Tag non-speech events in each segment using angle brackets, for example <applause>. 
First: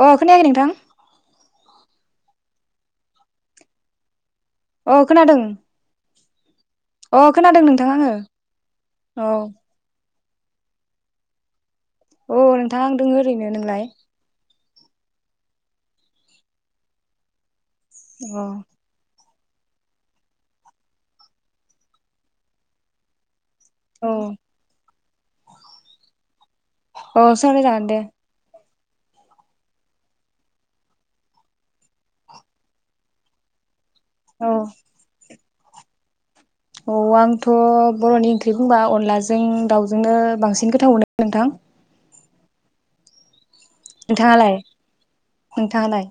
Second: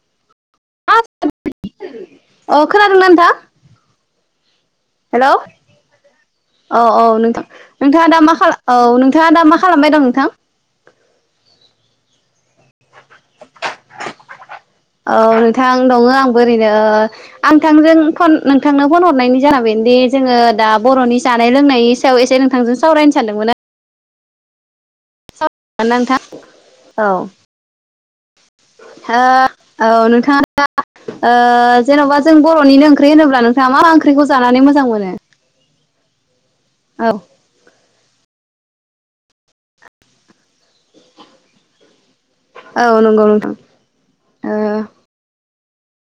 अ खोनायाखै नोंथां? अ खोनादों ना नोंथां? अ हेलौ खोनादों औ औ अ नोंथां खोनादों आङो नोंथाङा दा मा खाला औ नोंथाङा दा मा खालामबाय दं नोंथां? अ नोंथां दङ ओरैनो नोंलाय? औ नोंथां दङ आंबो ओरैनो आं नोंथांजों फन अ नोंथांनो फन हरनायनि जाहोना बेनोदि जोङो दा बर'नि जानाय लोंनायनि सायाव एसे नोंथांजों सावरायनो सानदोंमोन। औ <unintelligible> नोंथां औ अ सावराय जागोन दे। ओ औ नोंथाङा ओ जेन'बा जों बर'निनो ओंख्रि होनोब्ला नोंथाङा मा मा ओंख्रि? ओंख्रिखौ औ जानानै मोजां मोनो? औ आंथ' बर'नि ओंख्रि बुंबा अनलाजों दाउजोंनो बांसिन गोथाव मोनो नोंथां। औ नोंगौ नोंथां। ओ नोंथाङालाय? नोंथाङालाय?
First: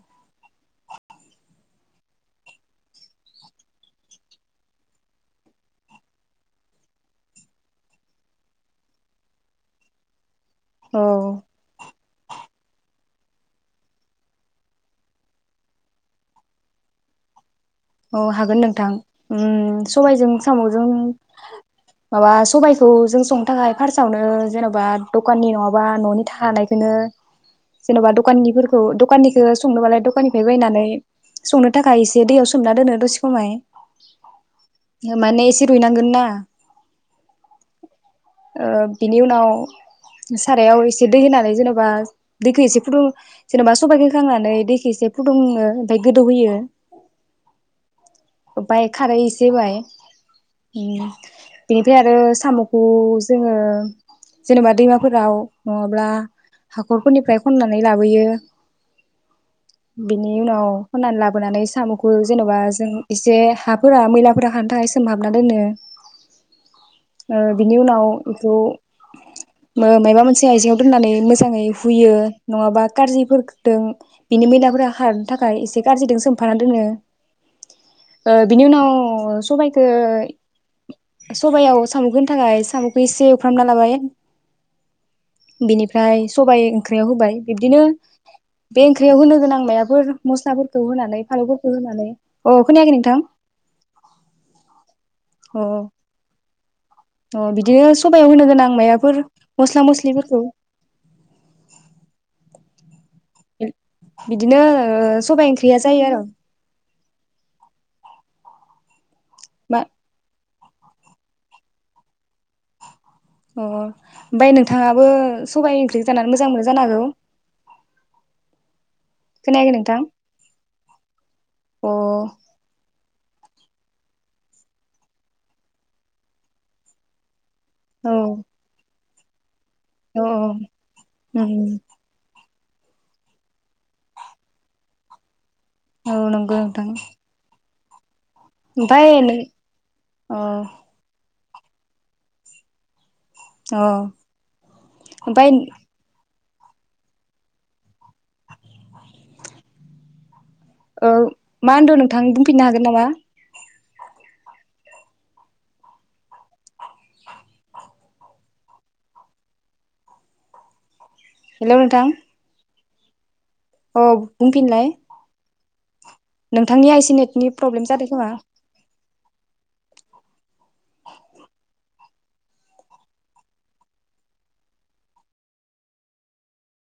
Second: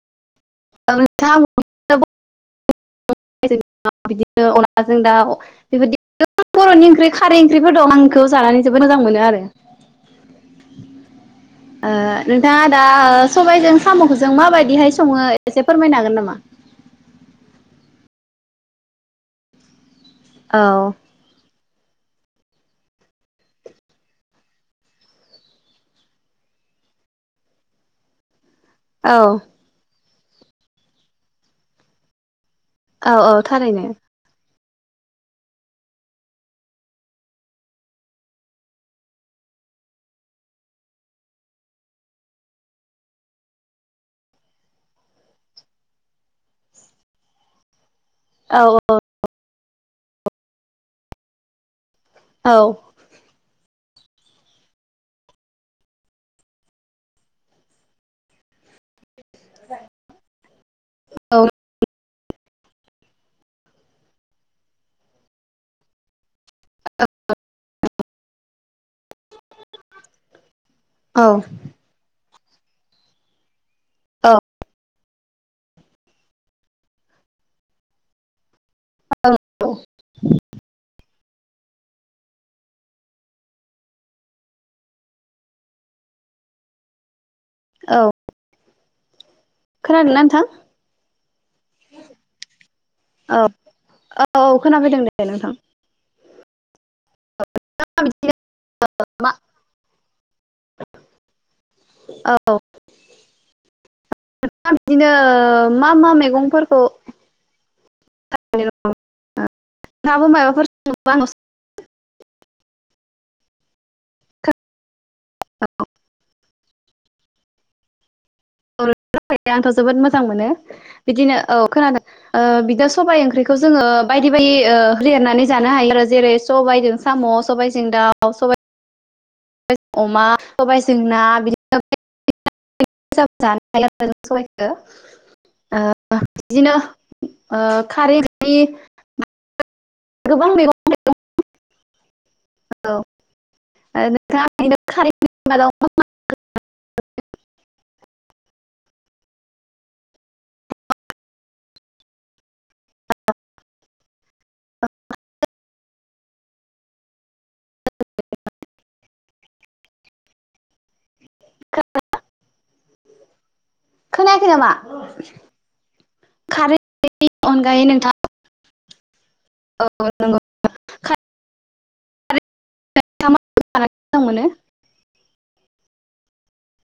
<unintelligible> औ नोंथां <unintelligible> बिदिनो अनलाजों दाउ बेबायदि बर'नि ओंख्रि खारै ओंख्रिफोर दं आंखौ जानानै जोबोद मोजां मोनो आरो। औ ओ नोंथाङा दा सबायजों साम'खौजों मा बायदिहाय सङो एसे फोरमायनो हागोन नामा? औ हागोन नोंथां उम सबायजों औ साम'जों माबा सबायाइखौ जों संनो थाखाय फार्सआवनो जेन'बा दखाननि नङाबा न'नि थानायखौनो जेन'बा दखाननिफोरखौ औ दखाननिखौ संनोबालाय दखाननि बायनानै संनो थाखाय इसेदैयाव सो औ औ थारैनो माने एसे रुइनांगोन ना बिनि उनाव सारायाव एसे दै होनानै जेनेबा दैखौ एसे फुदुं जेनेबा सबायाइखौ खांनानै दैखौ एसे फुदुङो ओमफ्राय गोदौहोयो औ पाय खारै एसे होबाय <unintelligible> बेनिफ्राय आरो औ साम'खौ जोङो जेनेबा दैमाफोराव नङाब्ला हाखरफोरनिफ्राय खननानै लाबोयो बिनि उनाव होननानै औ लाबोनानै साम'खौ जेन'बा जों एसे हाफोरा मैलाफोरा हानो थाखाय सोमहाबना दोनो ओ बिनि उनाव बेखौ मो माबा मोनसे आइजें दोननानै औ मोजाङै हुयो नङाबा कारजिफोर दों औ बिनि मै ला खारनो थाखाय एसे कारजिदों सोमफानानै दोननो ओ बिनि उनाव सबायाइखो सबायाव सामखो होनो थाखाय साम'खौ एसे एवफ्रामना लाबाय बेनिफ्राय सबाइ ओंख्रियाव होबाय बिबदिनो औ बे ओख्रियाव होनो गोनां माबाफोर खोनादोंना नोंथां? मस्लाफोरखौ होनानै फा अ खोनायाखै नोंथां औ औ अ <unintelligible> अ बिदिनो सबायाव होनो गोनां मायाफोर मा मस्ला मस्लिफोरखौ औ बिदिनो ओ सबाइ ओंख्रिया मा जायो मा आरो मेगंफोरखौ <unintelligible> मा <unintelligible> मायबाफोर <unintelligible> अ बाय नोंथाङाबो सबाय ओंख्रि जानानै मोजां मोनो जानो हागौ खोनायाखै <unintelligible> नोंथां अ औ सबायाइ ओंख्रिखौ जोङो बायदि बायदि लिरनानै जानो हायो आरो जेरै सबायदजों सामस सबाइजों औ दाउ सबाइ अमा औ सबायजों ना बिदिनो उम <unintelligible> औ ओ नंगौ बिदिनो नोंथां ओ। खारै। ओंख्रि गोबां मैगं <unintelligible> औ। ओ अ नोंथाङा ओरैनो खारैनि ओमफ्राय मादाव मा मा। औ मा होनदों नोंथां बुंफिननो हागोन नामा। औ। <unintelligible> अ खोनायाखै नामा बुंफिनलाय? खारैनि नोंथांनि आइसि नेटनि अनगायै प्रब्लेम जादों नोंथाङा खोमा। <unintelligible>